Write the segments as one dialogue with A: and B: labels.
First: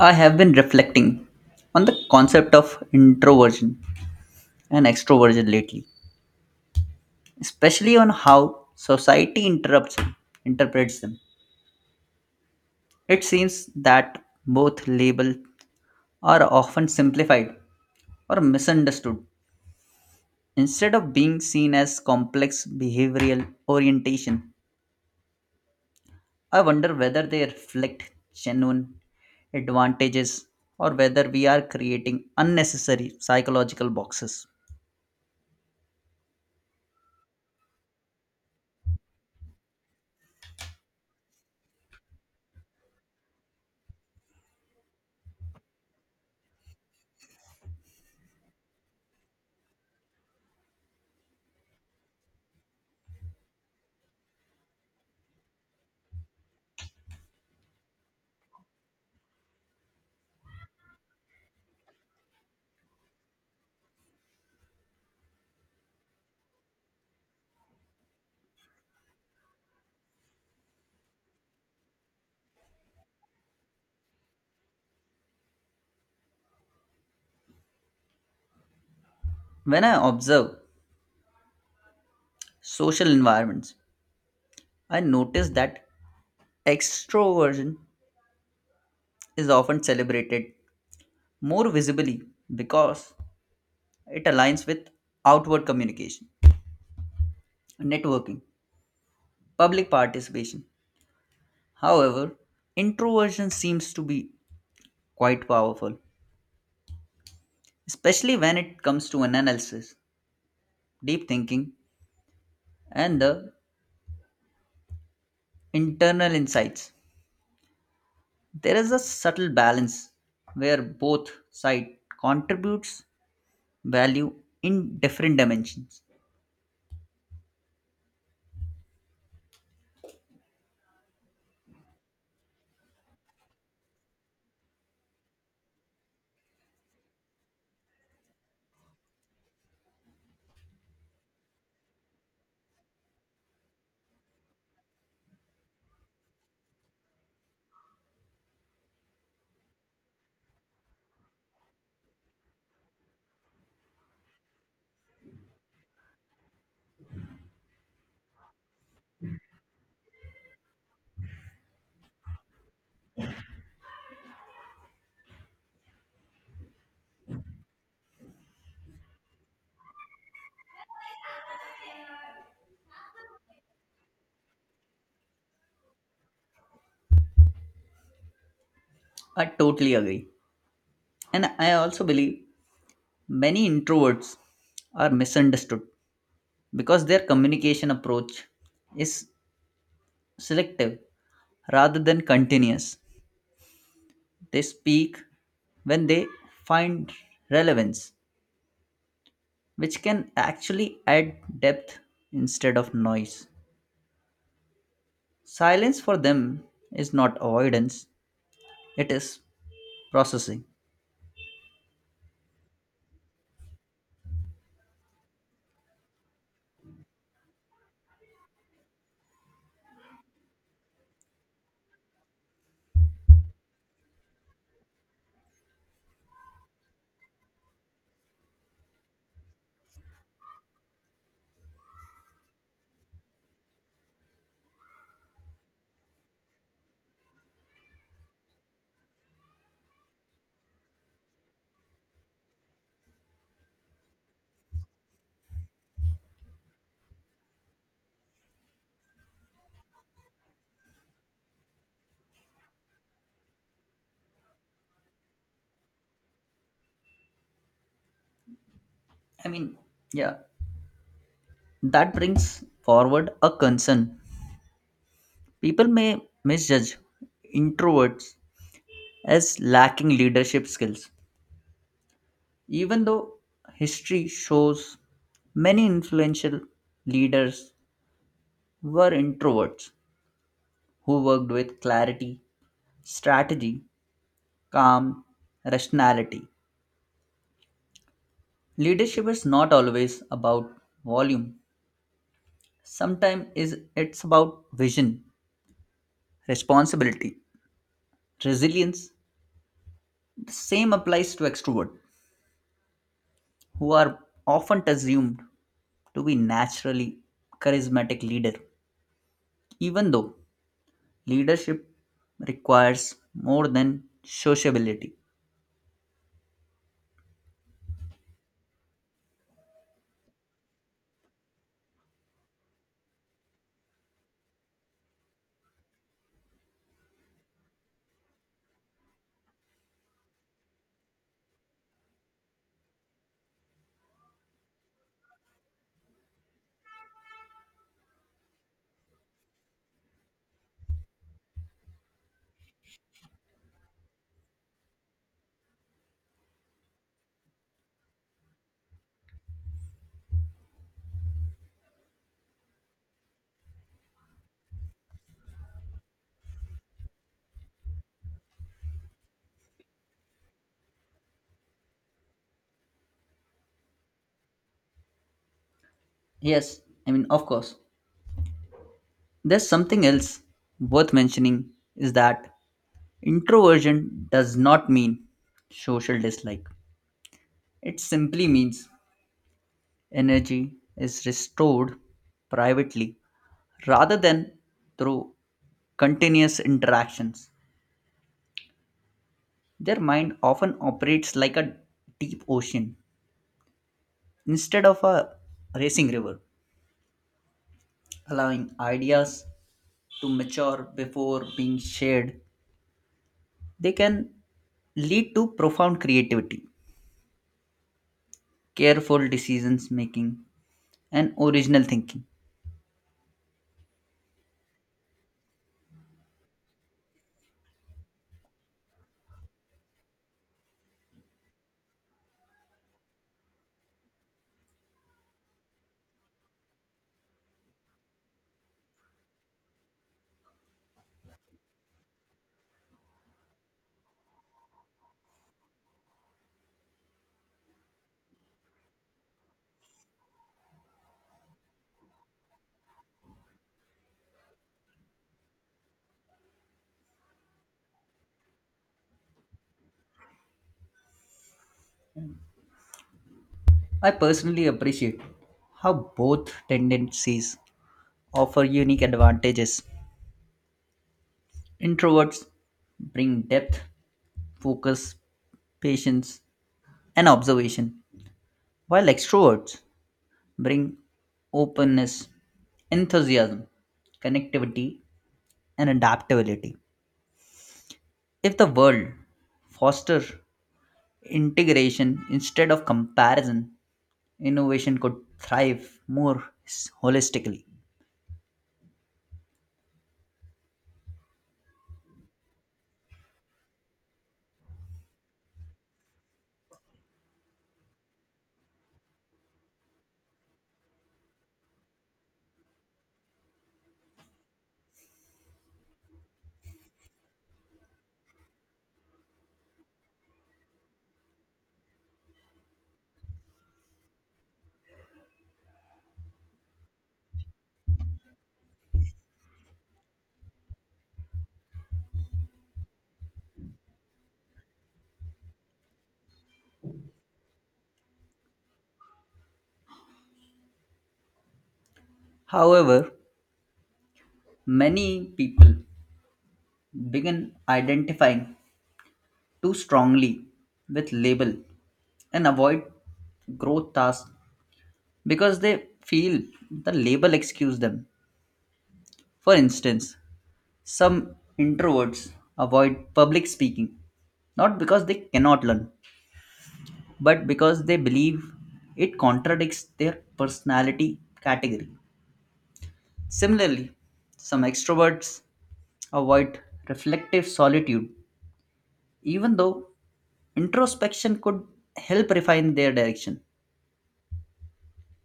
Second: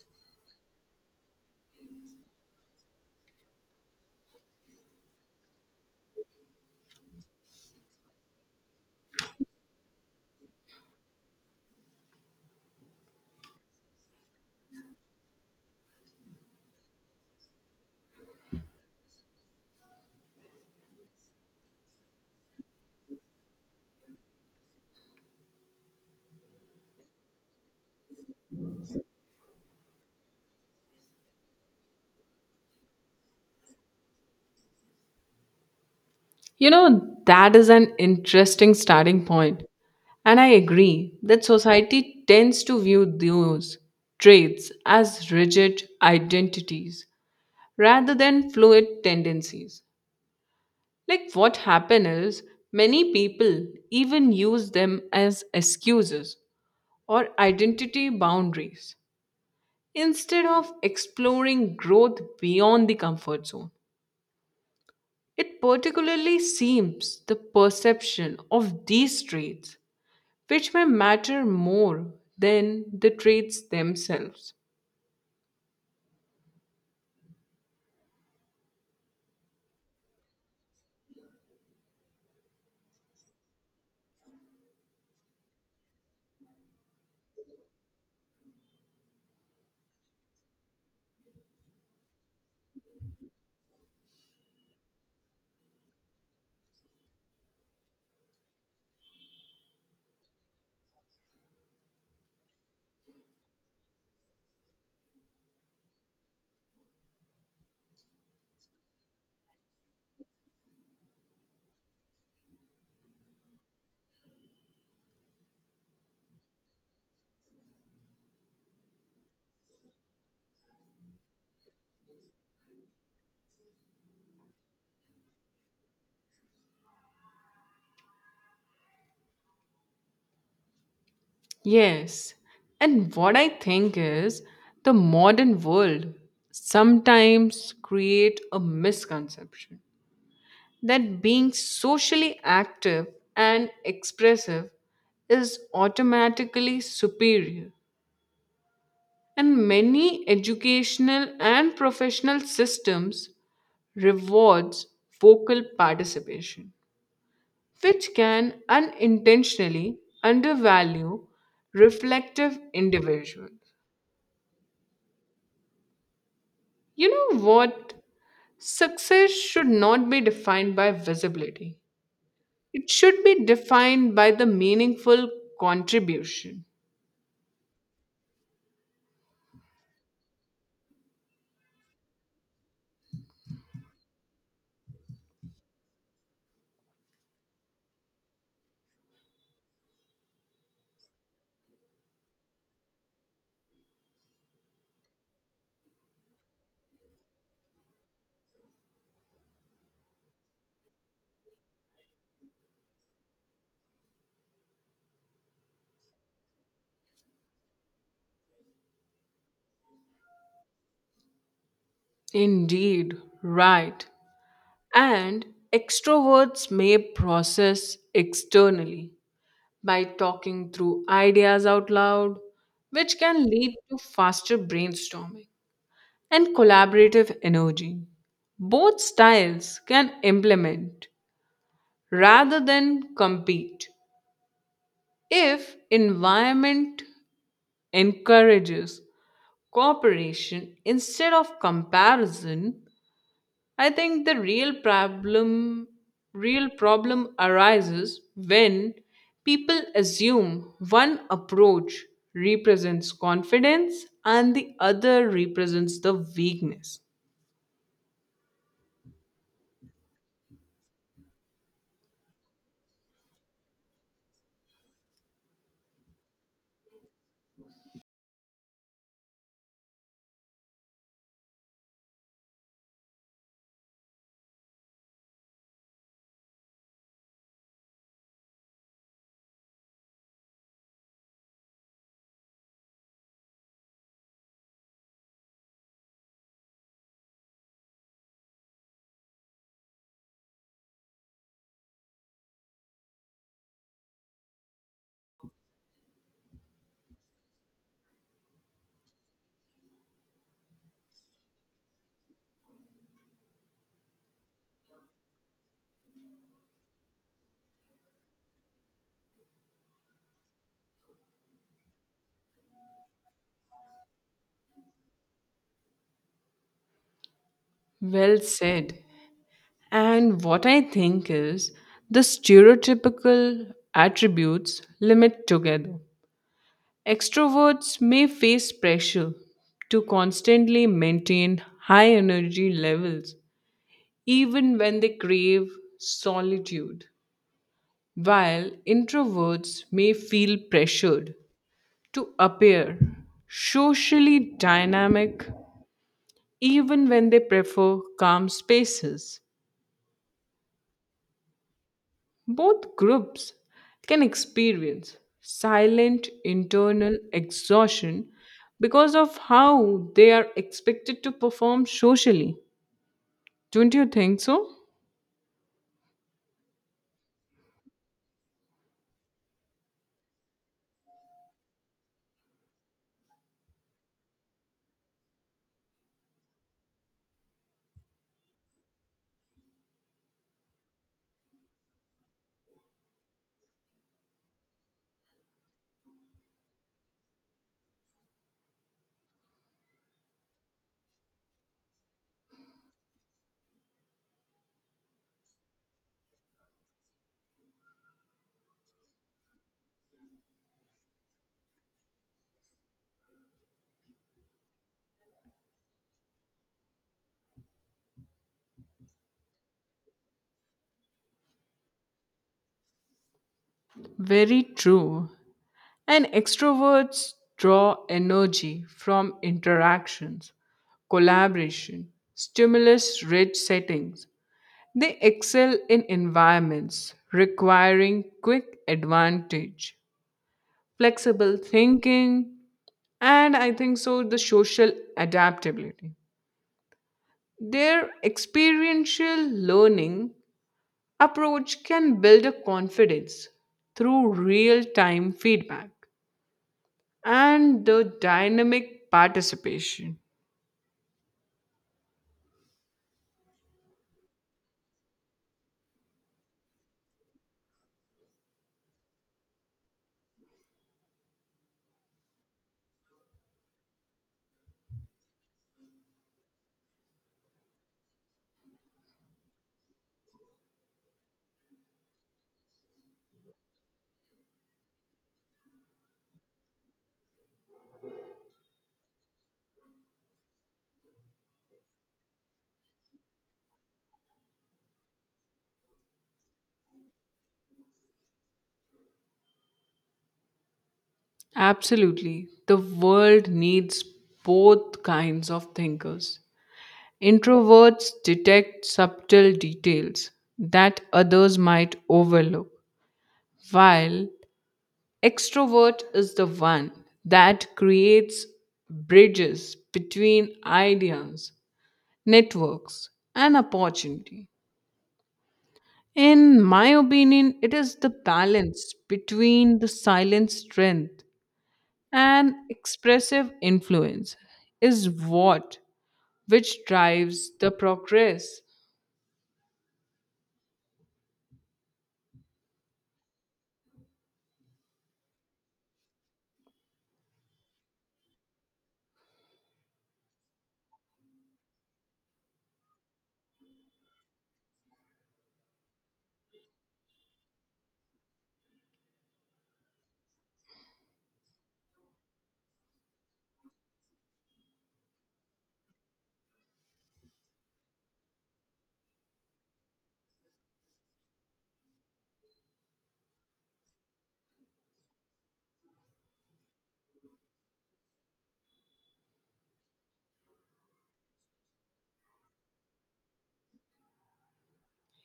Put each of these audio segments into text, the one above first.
A: I have been reflecting on the concept of introversion and extroversion lately, especially on how society interrupts interprets them. It seems that both labels are often simplified or misunderstood instead of being seen as complex behavioral orientation. I wonder whether they reflect genuine advantages or whether we are creating unnecessary psychological boxes.
B: You know, that is an interesting starting point. And I agree that society tends to view those traits as rigid identities rather than fluid tendencies. Like what happened is many people even use them as excuses or identity boundaries instead of exploring growth beyond the comfort zone. It particularly seems the perception of these traits which may matter more than the traits themselves.
A: When I observe social environments, I noticed that extroversion is often celebrated more visibly because it aligns with outward communication, networking, public participation. However, introversion seems to be quite powerful, especially when it comes to an analysis, deep thinking, and the internal insights. There is a subtle balance where both side contributes value in different dimensions.
B: Yes, and what I think is the modern world sometimes create a misconception that being socially active and expressive is automatically superior and many educational and professional systems rewards vocal participation which can unintentionally undervalue reflective individuals. You know what? Success should not be defined by visibility, it should be defined by the meaningful contribution.
A: I totally agree. And I also believe many introverts are misunderstood because their communication approach is selective rather than continuous. They speak when they find relevance, which can actually add depth instead of noise. Silence for them is not avoidance, it is processing.
B: Indeed, right. And extroverts may process externally by talking through ideas out loud, which can lead to faster brainstorming and collaborative energy. Both styles can implement rather than compete if environment encourages cooperation instead of comparison. I think the real problem arises when people assume one approach represents confidence and the other represents the weakness.
A: I mean, yeah, that brings forward a concern. People may misjudge introverts as lacking leadership skills, even though history shows many influential leaders were introverts who worked with clarity, strategy, calm, rationality. Leadership is not always about volume. Sometimes is it's about vision, responsibility, resilience. The same applies to extrovert, who are often assumed to be naturally charismatic leader even though leadership requires more than sociability.
B: Well said. And what I think is the stereotypical attributes limit together. Extroverts may face pressure to constantly maintain high energy levels, even when they crave solitude, while introverts may feel pressured to appear socially dynamic even when they prefer calm spaces. Both groups can experience silent internal exhaustion because of how they are expected to perform socially. Don't you think so?
A: Yes, of course there's something else worth mentioning is that introversion does not mean social dislike, it simply means energy is restored privately rather than through continuous interactions. Their mind often operates like a deep ocean instead of a racing river, allowing ideas to mature before being shared. They can lead to profound creativity, careful decisions making, and original thinking.
B: Very true. And extroverts draw energy from interactions, collaboration, stimulus rich settings. They excel in environments requiring quick advantage, flexible thinking, and I think so, the social adaptability. Their experiential learning approach can build a confidence through real time feedback and the dynamic participation.
A: I personally appreciate how both tendencies offer unique advantages. Introverts bring depth, focus, patience, and observation, while extroverts bring openness, enthusiasm, connectivity, and adaptability. If the world foster integration instead of comparison, innovation could thrive more holistically.
B: Absolutely. The world needs both kinds of thinkers. Introverts detect subtle details that others might overlook, while extrovert is the one that creates bridges between ideas, networks, and opportunity. In my opinion, it is the balance between the silent strength and expressive influence is what which drives the progress.
A: However, many people begin identifying too strongly with label and avoid growth tasks because they feel the label excuse them. For instance, some introverts avoid public speaking not because they cannot learn but because they believe it contradicts their personality category. Similarly, some extroverts avoid reflective solitude, even though introspection could help refine their direction.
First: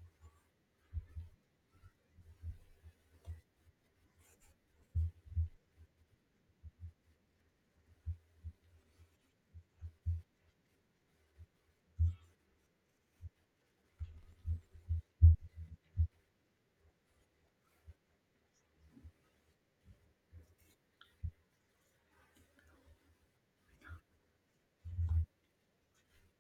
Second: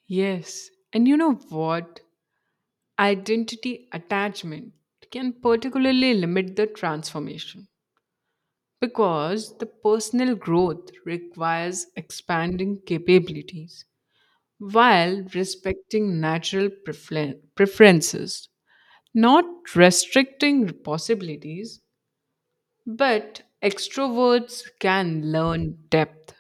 B: Yes, and you know what? Identity attachment can particularly limit the transformation. Because the personal growth requires expanding capabilities while respecting natural preferences, not restricting possibilities, but extroverts can learn depth.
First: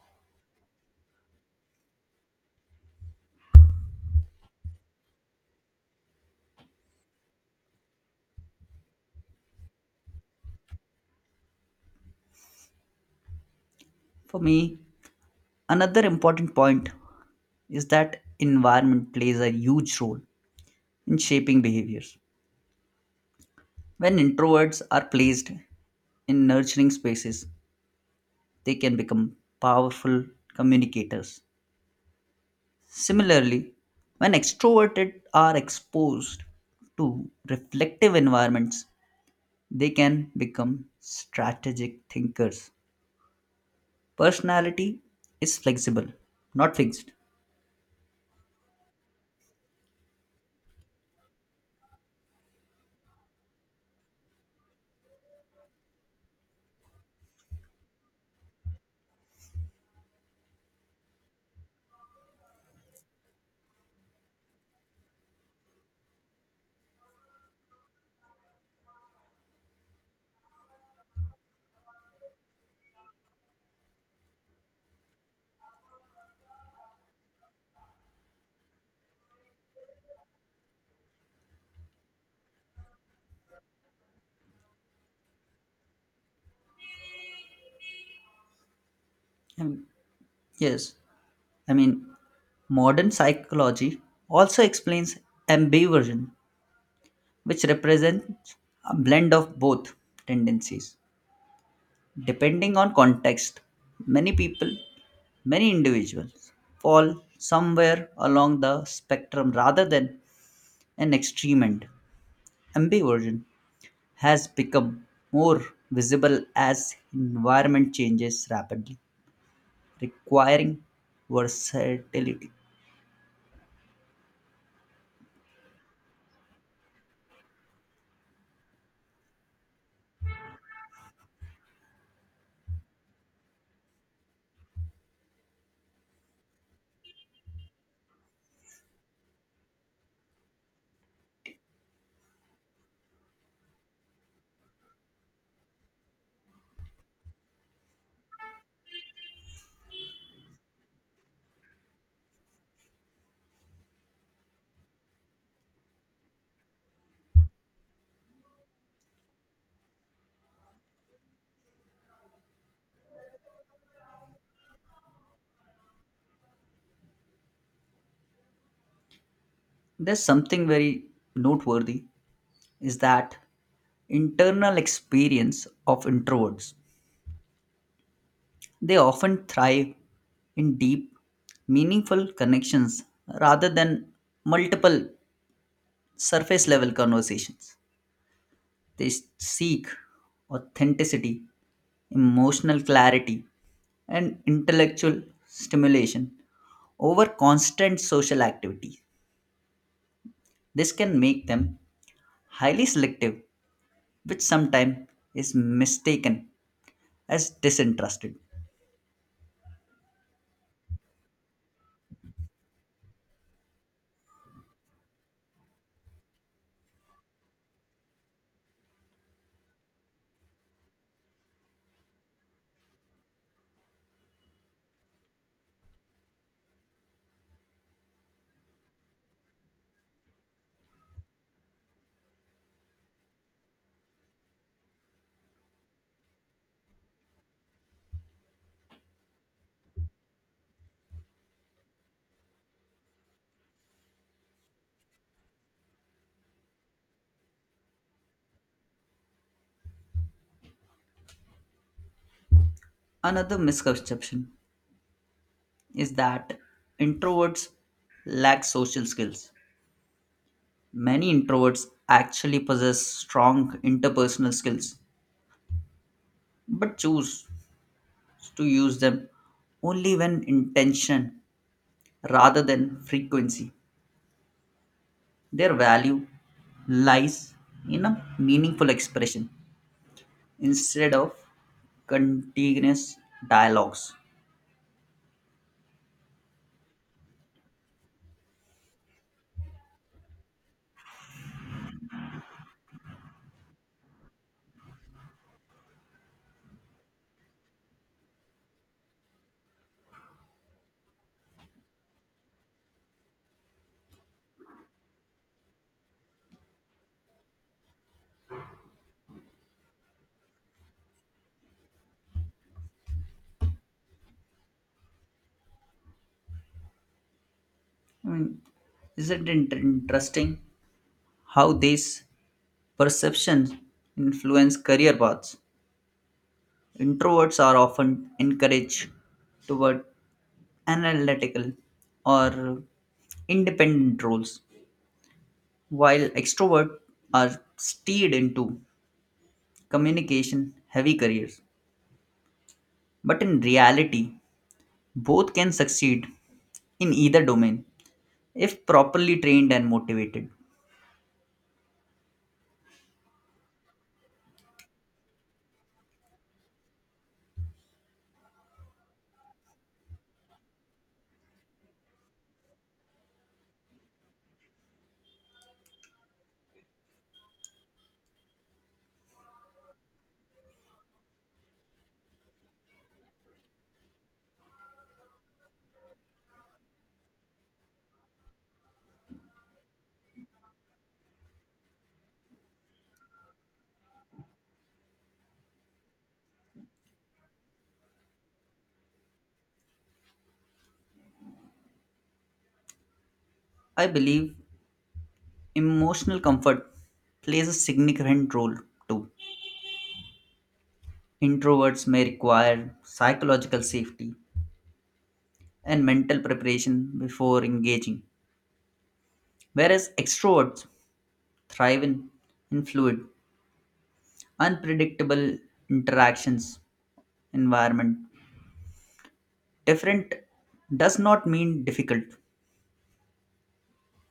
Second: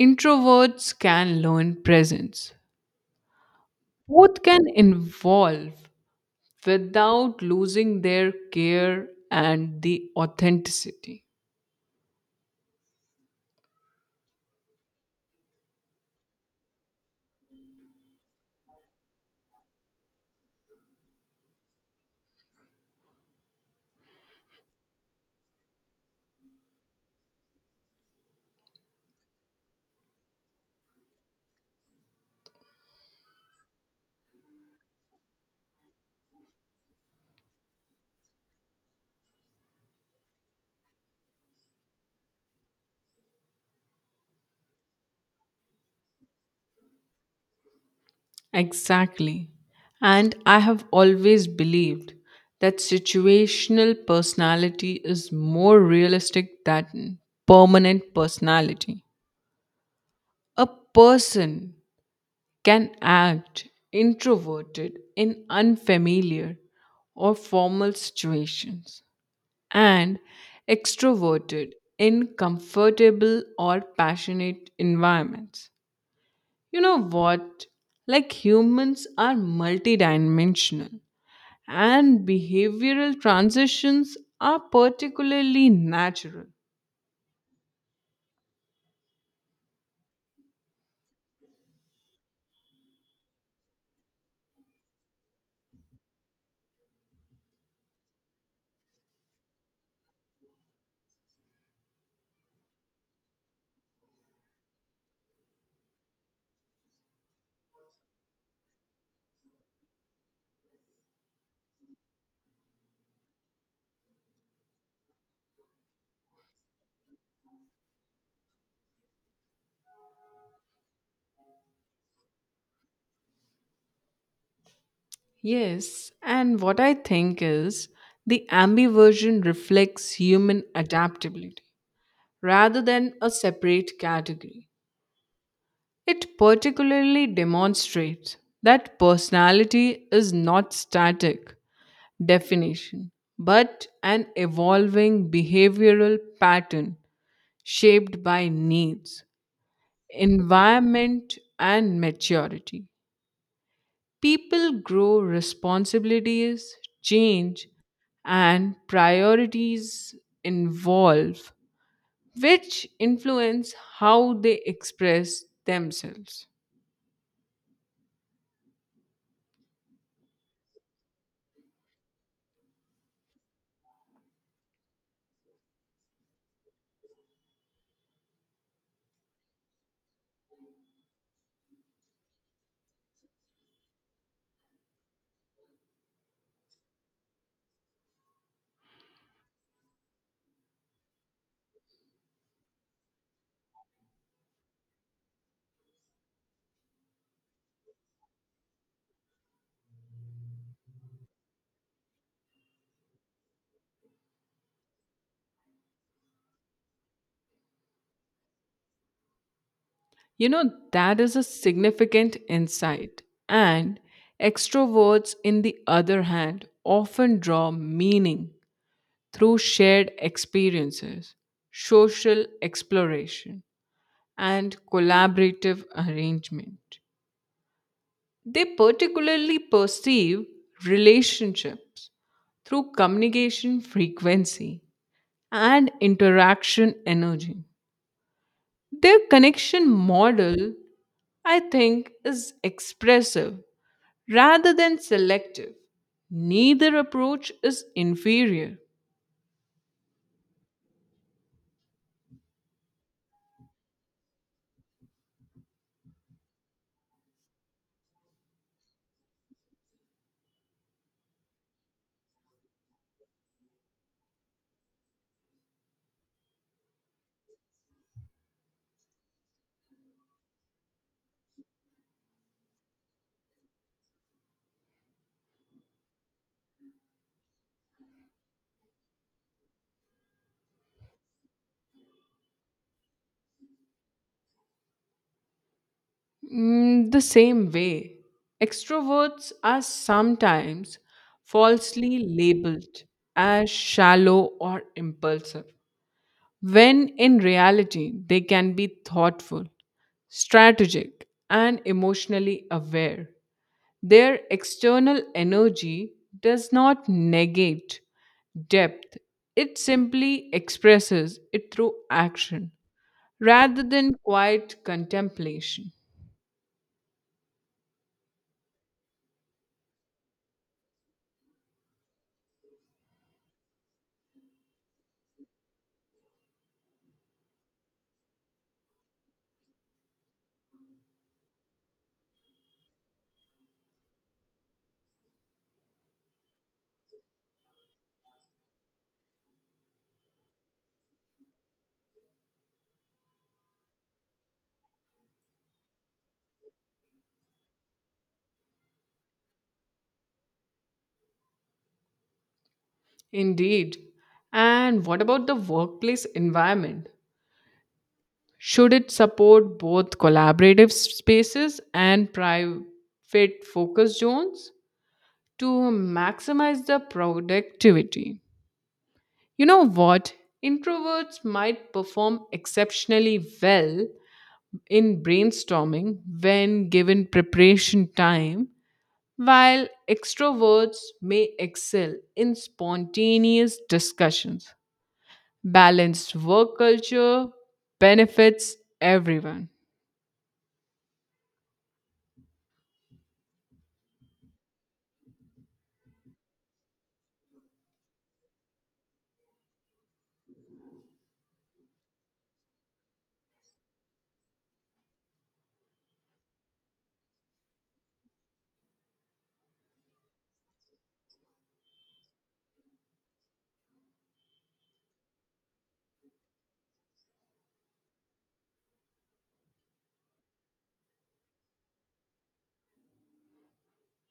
B: Introverts can learn presence. Both can evolve without losing their care and the authenticity.
A: For me, another important point is that environment plays a huge role in shaping behaviors. When introverts are placed in nurturing spaces, they can become powerful communicators. Similarly, when extroverted are exposed to reflective environments, they can become strategic thinkers. Personality is flexible, not fixed.
B: Exactly. And I have always believed that situational personality is more realistic than permanent personality. A person can act introverted in unfamiliar or formal situations and extroverted in comfortable or passionate environments. You know what? Like humans are multidimensional and behavioral transitions are particularly natural.
A: And yes, I mean, modern psychology also explains ambiversion, which represents a blend of both tendencies. Depending on context, many people, many individuals fall somewhere along the spectrum rather than an extreme end. Ambiversion has become more visible as environment changes rapidly, requiring versatility.
B: Yes, and what I think is the ambiversion reflects human adaptability rather than a separate category. It particularly demonstrates that personality is not static definition but an evolving behavioral pattern shaped by needs environment and maturity. People grow responsibilities, change, and priorities involve, which influence how they express themselves.
A: There's something very noteworthy is that internal experience of introverts. They often thrive in deep, meaningful connections rather than multiple surface level conversations. They seek authenticity, emotional clarity, and intellectual stimulation over constant social activity. This can make them highly selective, which sometimes is mistaken as disinterested.
B: You know, that is a significant insight. And extroverts, in the other hand, often draw meaning through shared experiences, social exploration, and collaborative arrangement. They particularly perceive relationships through communication frequency and interaction energy. Their connection model, I think, is expressive rather than selective. Neither approach is inferior.
A: Another misconception is that introverts lack social skills. Many introverts actually possess strong interpersonal skills but choose to use them only when intention rather than frequency. Their value lies in a meaningful expression instead of continuous dialogues.
B: Mm, the same way, extroverts are sometimes falsely labeled as shallow or impulsive, when in reality they can be thoughtful, strategic, and emotionally aware. Their external energy does not negate depth, it simply expresses it through action rather than quiet contemplation.
A: I mean, isn't it interesting how these perceptions influence career paths? Introverts are often encouraged toward analytical or independent roles, while extroverts are steered into communication heavy careers. But in reality, both can succeed in either domain if properly trained and motivated.
B: Indeed. And what about the workplace environment? Should it support both collaborative spaces and private focus zones to maximize the productivity? You know what? Introverts might perform exceptionally well in brainstorming when given preparation time, while extroverts may excel in spontaneous discussions. Balanced work culture benefits everyone.
A: I believe emotional comfort plays a significant role too. Introverts may require psychological safety and mental preparation before engaging. Whereas extroverts thrive in fluid, unpredictable interactions environment. Different does not mean difficult.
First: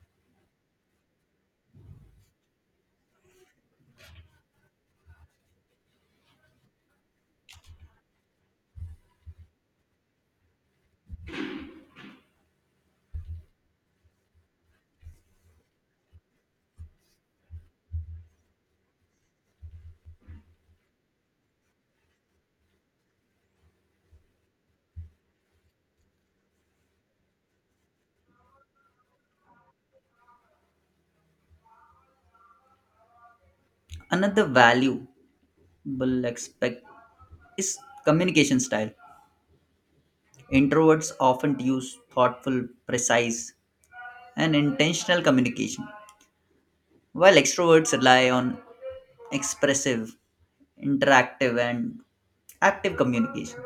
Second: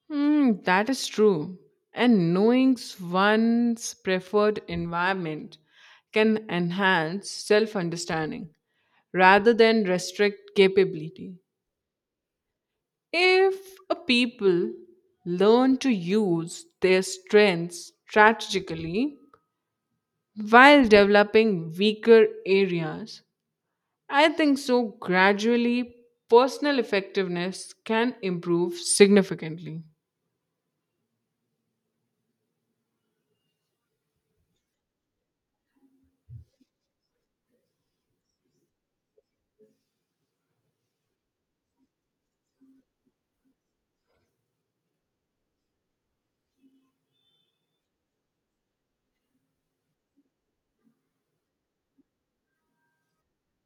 B: Hmm, that is true. And knowing one's preferred environment can enhance self understanding rather than restrict capability. If a people learn to use their strengths strategically while developing weaker areas, I think so. Gradually, personal effectiveness can improve significantly.
A: Another valuable aspect is communication style. Introverts often use thoughtful, precise, and intentional communication, while extroverts rely on expressive, interactive, and active communication.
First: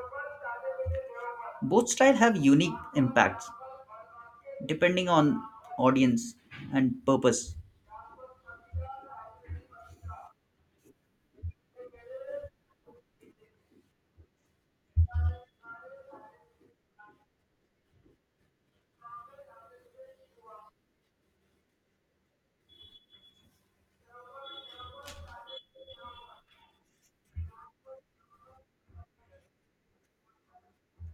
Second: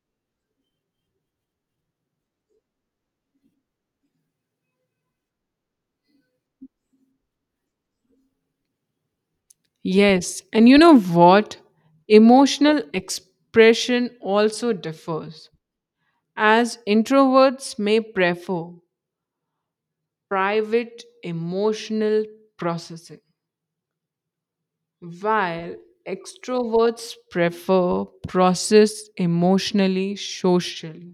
A: Both style have unique impacts depending on audience and purpose.
B: Yes, and you know what? Emotional expression also differs, as introverts may prefer private emotional processing, while extroverts prefer process emotionally socially.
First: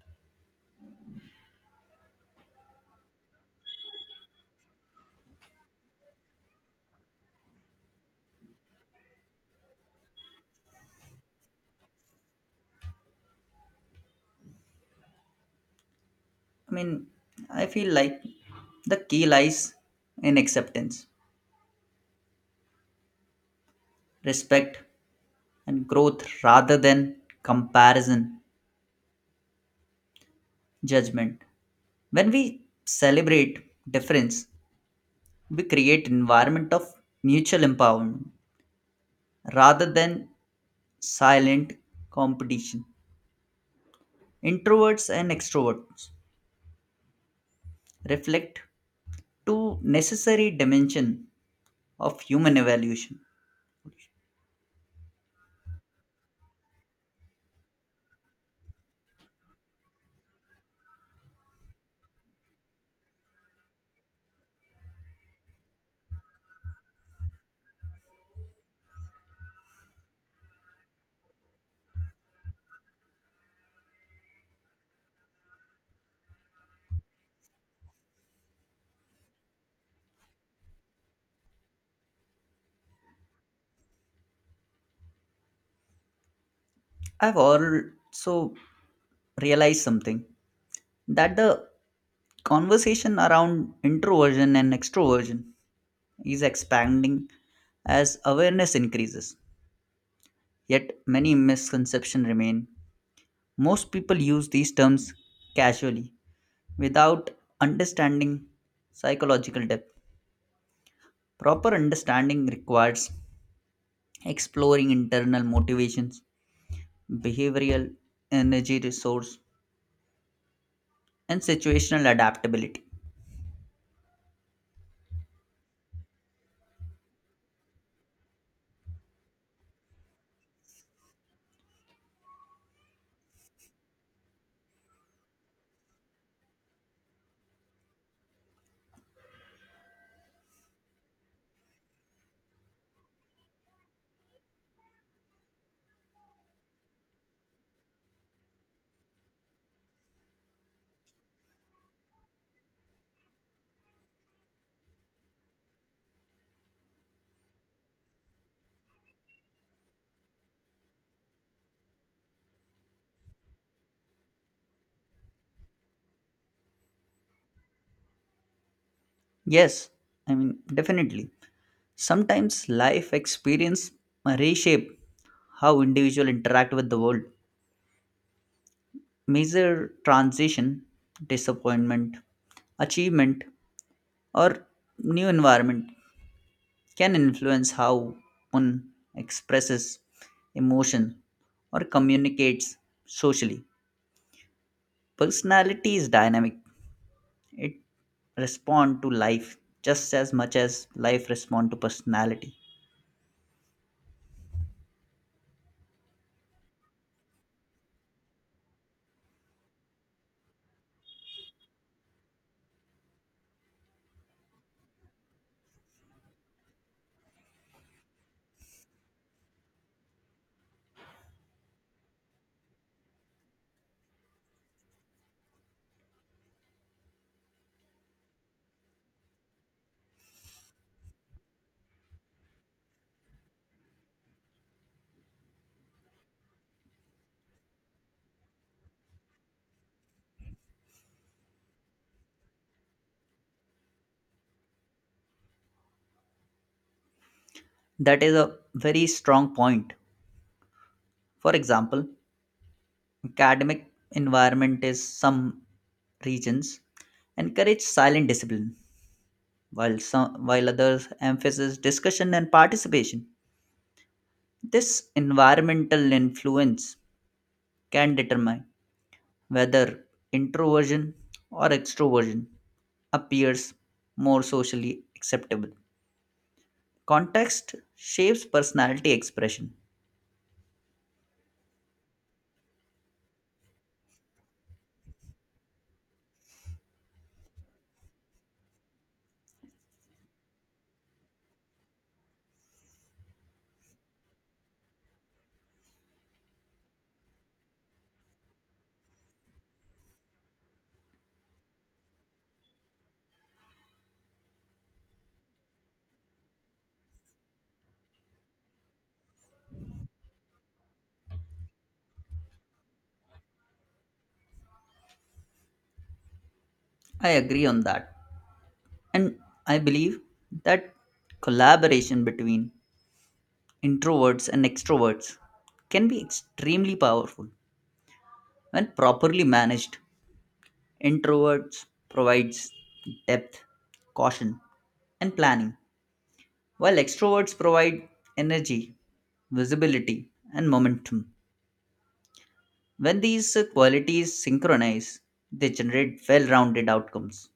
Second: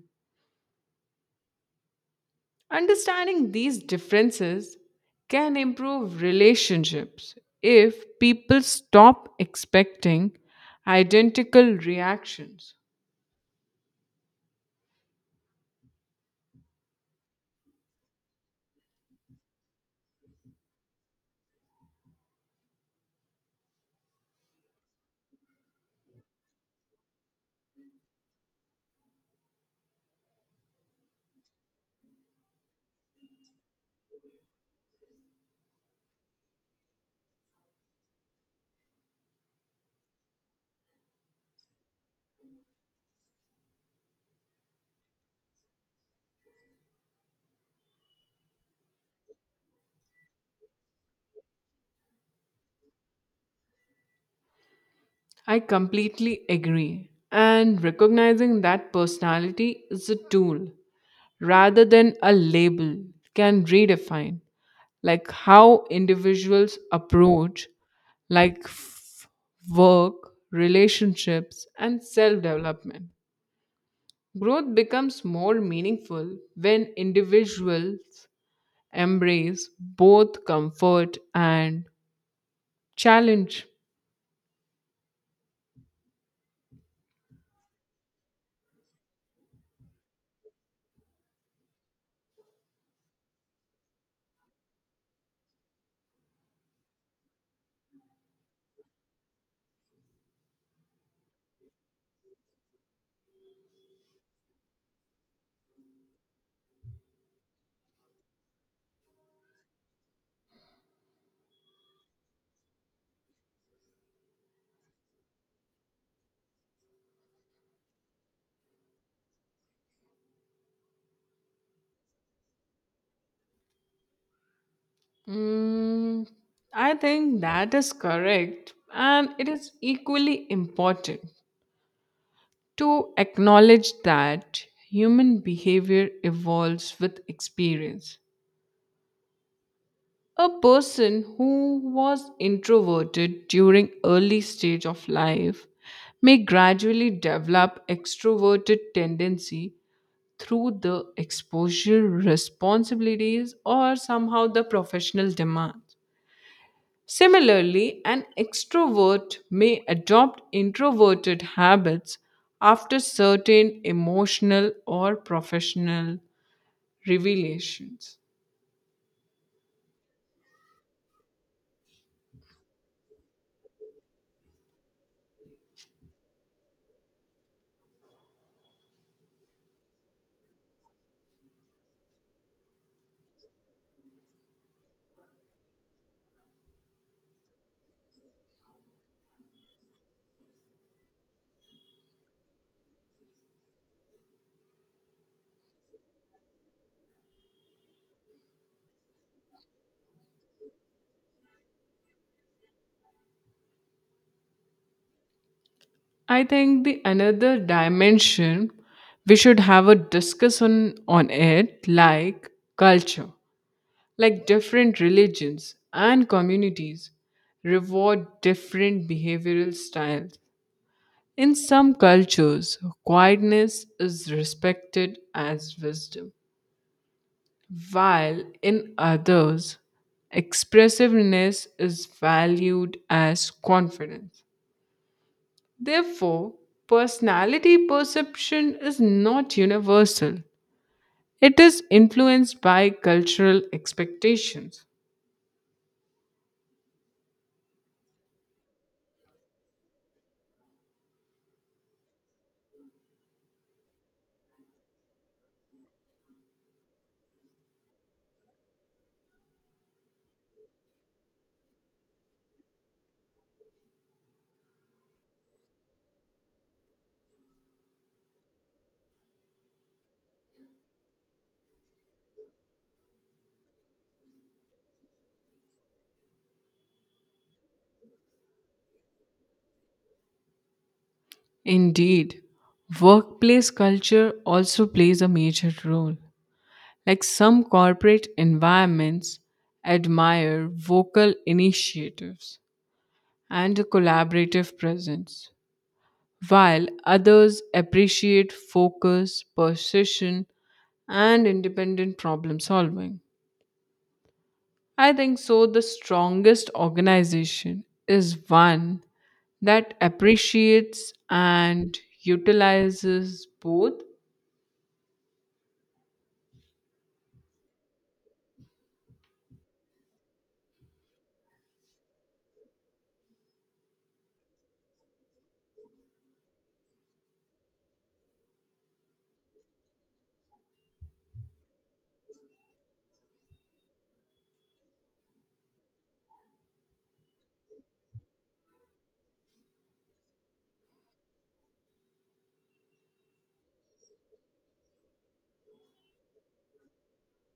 B: Understanding these differences can improve relationships if people stop expecting identical reactions.
A: I mean, I feel like the key lies in acceptance, respect, and growth rather than comparison, judgment. When we celebrate difference, we create environment of mutual empowerment rather than silent competition. Introverts and extroverts reflect two necessary dimension of human evaluation.
B: I completely agree. And recognizing that personality is a tool rather than a label can redefine like how individuals approach like f- work relationships and self development. Growth becomes more meaningful when individuals embrace both comfort and challenge.
A: I've also realized something that the conversation around introversion and extroversion is expanding as awareness increases. Yet many misconceptions remain. Most people use these terms casually without understanding psychological depth. Proper understanding requires exploring internal motivations, behavioral energy resource, and situational adaptability.
B: Mm, I think that is correct, and it is equally important to acknowledge that human behavior evolves with experience. A person who was introverted during early stage of life may gradually develop extroverted tendency through the exposure responsibilities or somehow the professional demands. Similarly, an extrovert may adopt introverted habits after certain emotional or professional revelations.
A: Yes, definitely. Sometimes life experience reshape how individual interact with the world. Major transition, disappointment, achievement, or new environment can influence how one expresses emotion or communicates socially. Personality is dynamic. It respond to life just as much as life respond to personality.
B: I think the another dimension we should have a discussion on it like culture, like different religions and communities reward different behavioral styles. In some cultures, quietness is respected as wisdom, while in others, expressiveness is valued as confidence. Therefore, personality perception is not universal, it is influenced by cultural expectations.
A: That is a very strong point. For example, academic environment is some regions encourage silent discipline, while some while others emphasize discussion and participation. This environmental influence can determine whether introversion or extroversion appears more socially acceptable. Context shapes personality expression.
B: Indeed, workplace culture also plays a major role. Like some corporate environments admire vocal initiatives and a collaborative presence, while others appreciate focus, precision, and independent problem solving. I think so. The strongest organization is one that appreciates and utilizes both.
A: I agree on that. And I believe that collaboration between introverts and extroverts can be extremely powerful when properly managed. Introverts provides depth, caution, and planning, while extroverts provide energy, visibility, and momentum. When these qualities synchronize, they generate well rounded outcomes.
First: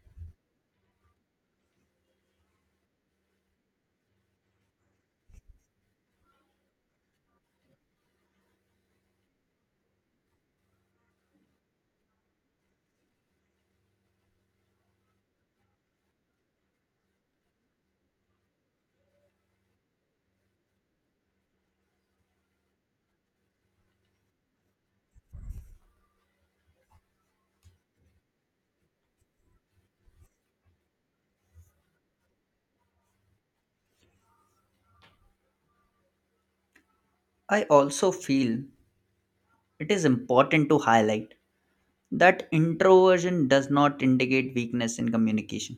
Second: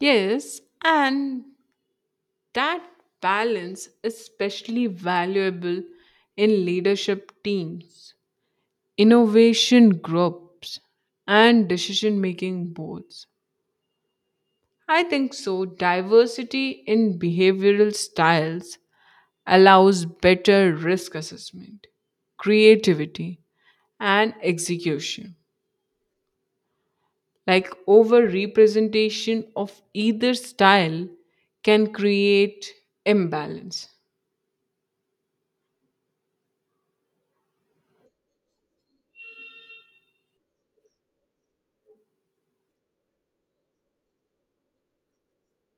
B: Yes, and that balance is especially valuable in leadership teams, innovation groups, and decision making boards. I think so. Diversity in behavioral styles allows better risk assessment, creativity, and execution. Like over representation of either style can create imbalance.
A: I also feel it is important to highlight that introversion does not indicate weakness in communication.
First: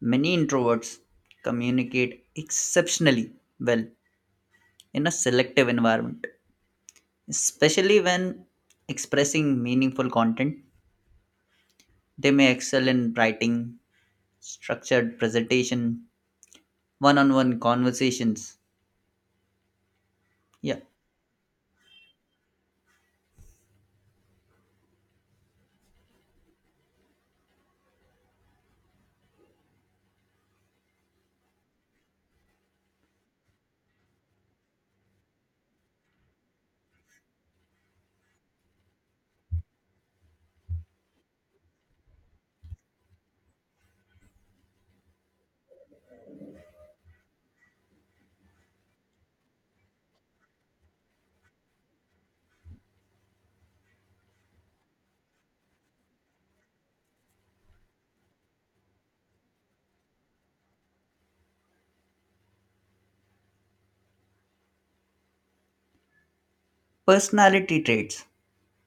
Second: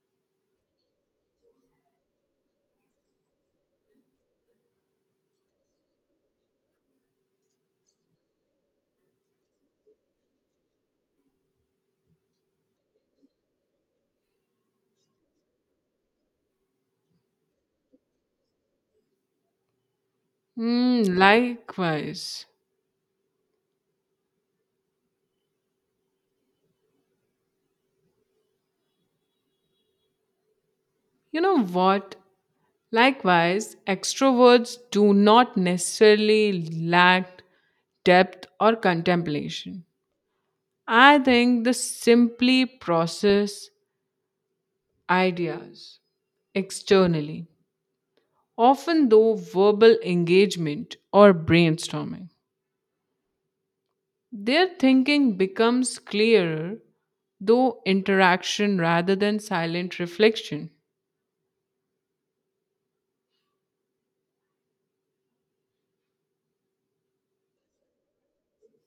A: Many introverts communicate exceptionally well in a selective environment, especially when expressing meaningful content. They may excel in writing, structured presentation, one on one conversations. Yeah.
B: Hmm, likewise, you know what? Likewise, extroverts do not necessarily lack depth or contemplation. I think they simply process ideas externally often though verbal engagement or brainstorming. Their thinking becomes clearer though interaction rather than silent reflection.
A: Personality traits,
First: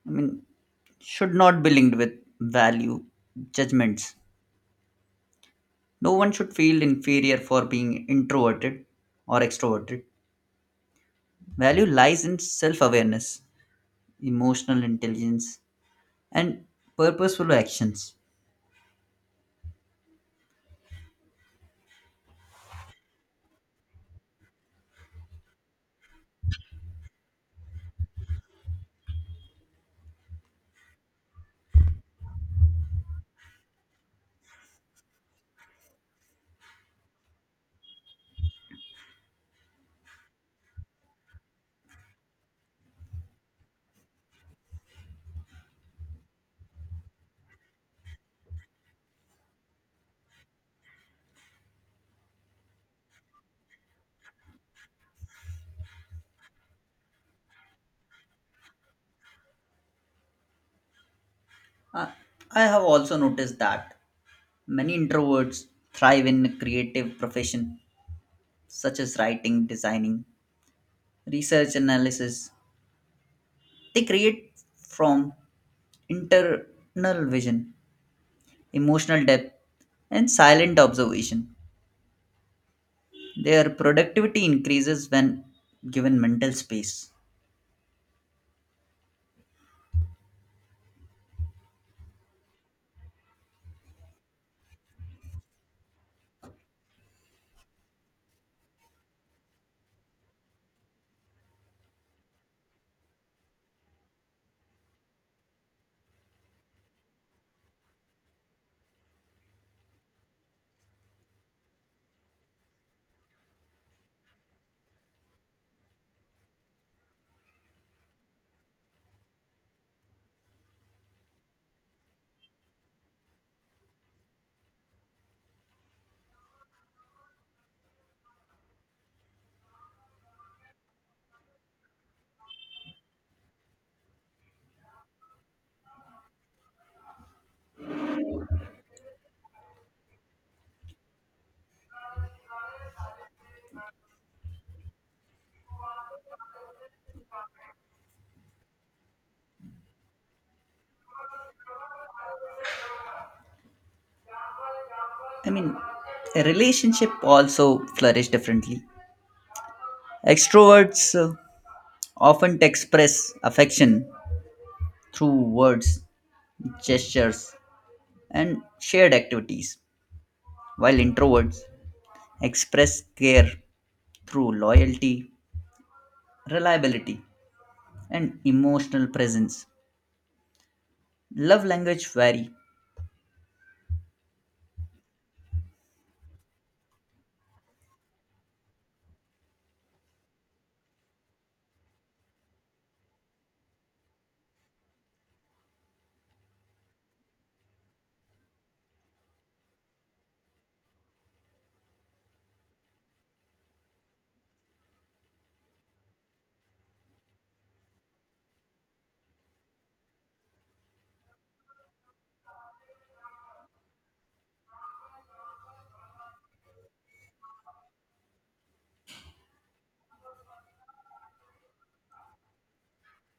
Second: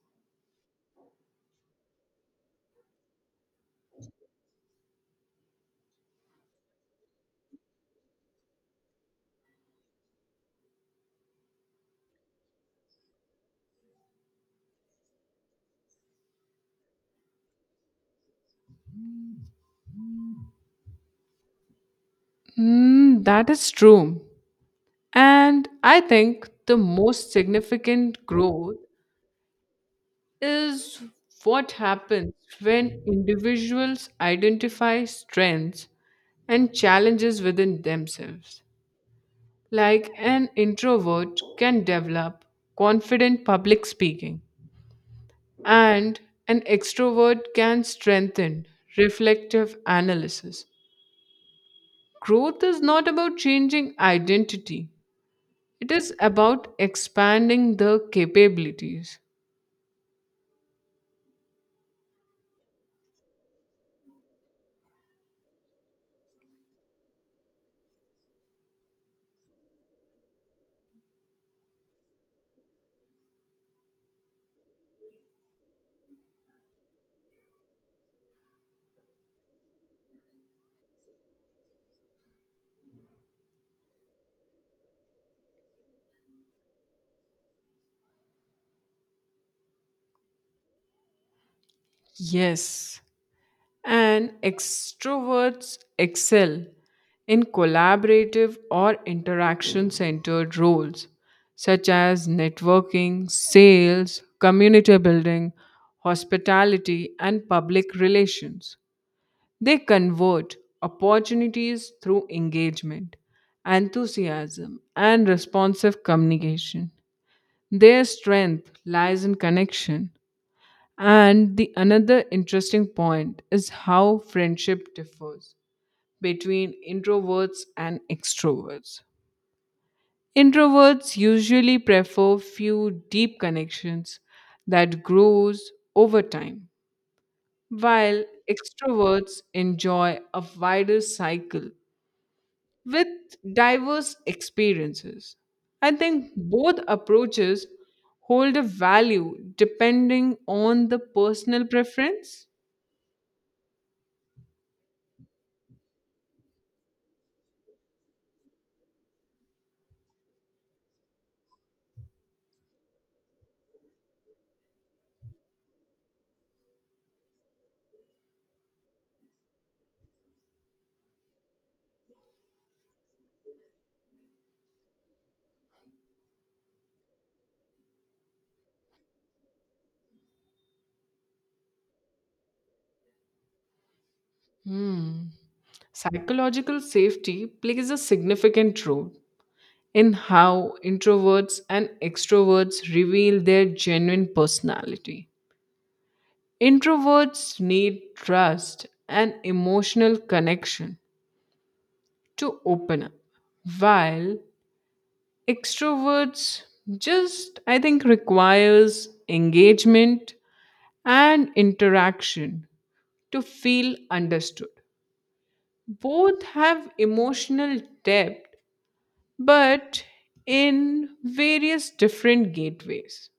A: I mean, should not be linked with value judgments. No one should feel inferior for being introverted or extroverted. Value lies in self awareness, emotional intelligence, and purposeful actions.
B: Mm, that is true. And I think the most significant growth is what happens when individuals identify strengths and challenges within themselves. Like an introvert can develop confident public speaking, and an extrovert can strengthen reflective analysis. Growth is not about changing identity, it is about expanding the capabilities.
A: I I have also noticed that many introverts thrive in creative profession such as writing, designing, research analysis. They create from internal vision, emotional depth, and silent observation. Their productivity increases when given mental space.
B: Yes, and extroverts excel in collaborative or interaction centered roles such as networking, sales, community building, hospitality, and public relations. They convert opportunities through engagement, enthusiasm, and responsive communication. Their strength lies in connection, and the another interesting point is how friendship differs between introverts and extroverts. Introverts usually prefer few deep connections that grows over time, while extroverts enjoy a wider cycle with diverse experiences. I think both approaches hold a value depending on the personal preference.
A: I mean, a relationship also flourish differently. Extroverts often express affection through words, gestures, and shared activities, while introverts express care through loyalty, reliability, and emotional presence. Love language vary,
B: Hmm. Psychological safety plays a significant role in how introverts and extroverts reveal their genuine personality. Introverts need trust and emotional connection to open up, while extroverts just, I think, requires engagement and interaction to feel understood. Both have emotional depth but in various different gateways.